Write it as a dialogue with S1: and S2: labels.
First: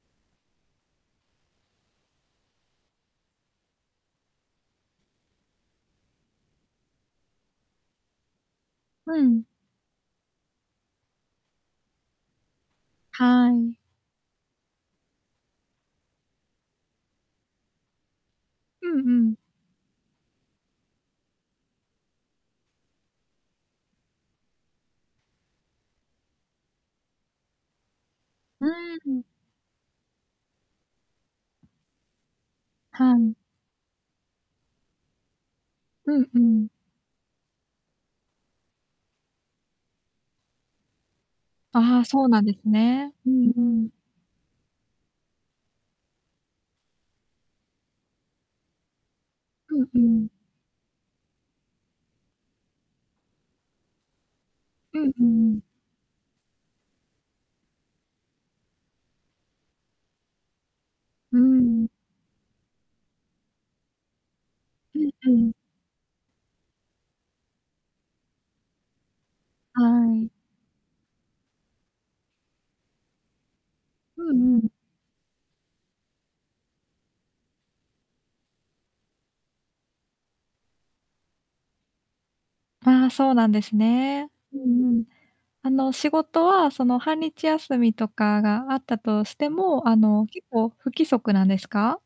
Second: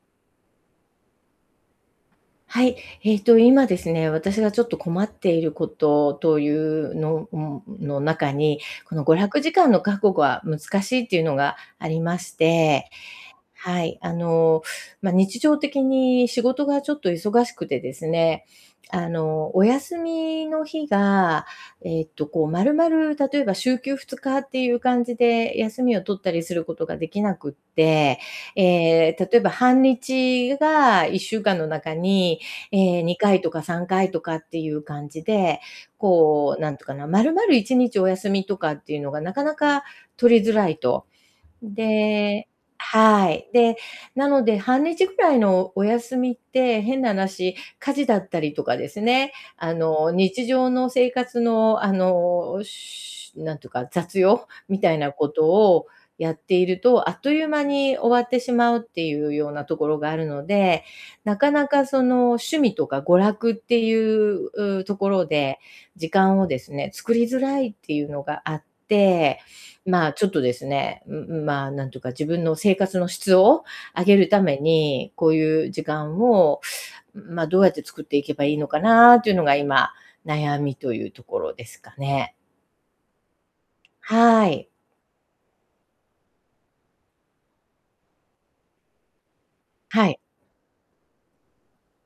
S1: はい、えっと今ですね、私がちょっと困っていること、という、のの中に、この娯
S2: う
S1: 楽
S2: ん。
S1: 時間の確保は難しいっていうのがありまして。
S2: はい。
S1: はい、あの、ま、日常的に仕事がちょっと忙しくてですね、
S2: うん
S1: あ
S2: うん。
S1: の、お休みの日が、えっとこうまるまる、例えば週休2日っていう感じで、休みを取ったりすることができなくって、え
S2: うー
S1: え、
S2: ん。
S1: 例えば半日が1週間の中に、ええ、
S2: は
S1: に
S2: い。
S1: かいとか3回とかっていう感じで、
S2: うんう
S1: こう
S2: ん。
S1: なんていうかな、丸々1日お休みとかっていうのがなかなか取りづらいと。
S2: ああ、そうなん
S1: で
S2: ですね。う
S1: はい。
S2: んう
S1: で、
S2: ん。
S1: なので半日ぐらいのお休みって、変な話、家事だったりとかですね、あ
S2: うんう
S1: の、
S2: ん。
S1: 日常の生活のあの、しゅなんていうか、雑用みた
S2: う
S1: い
S2: ん
S1: な
S2: う
S1: こと
S2: ん。
S1: をやっていると、あっという間に終わってしまうっていうようなところがあるので、
S2: う
S1: な
S2: ー
S1: かなか
S2: ん。
S1: その趣味とか娯楽っていう、と
S2: う
S1: こ
S2: ん
S1: ろ
S2: うん。
S1: で、時間をですね、作りづらいっていうのがあって。
S2: は
S1: ま、ちょ
S2: い。
S1: っとですね、うんうん、ま、なんというか自分の生活の質を上げる
S2: う
S1: た
S2: んう
S1: め
S2: ん。
S1: に、こういう時間を、ま、どうやって作っていけばいいのかなっていうのが今、悩みというところですかね。
S2: ああ、そうなんですね。
S1: は
S2: う
S1: い。
S2: んうん。あの、仕事はその半日休みとかがあったとしても、あ
S1: はい。
S2: の、結構不規則なんですか？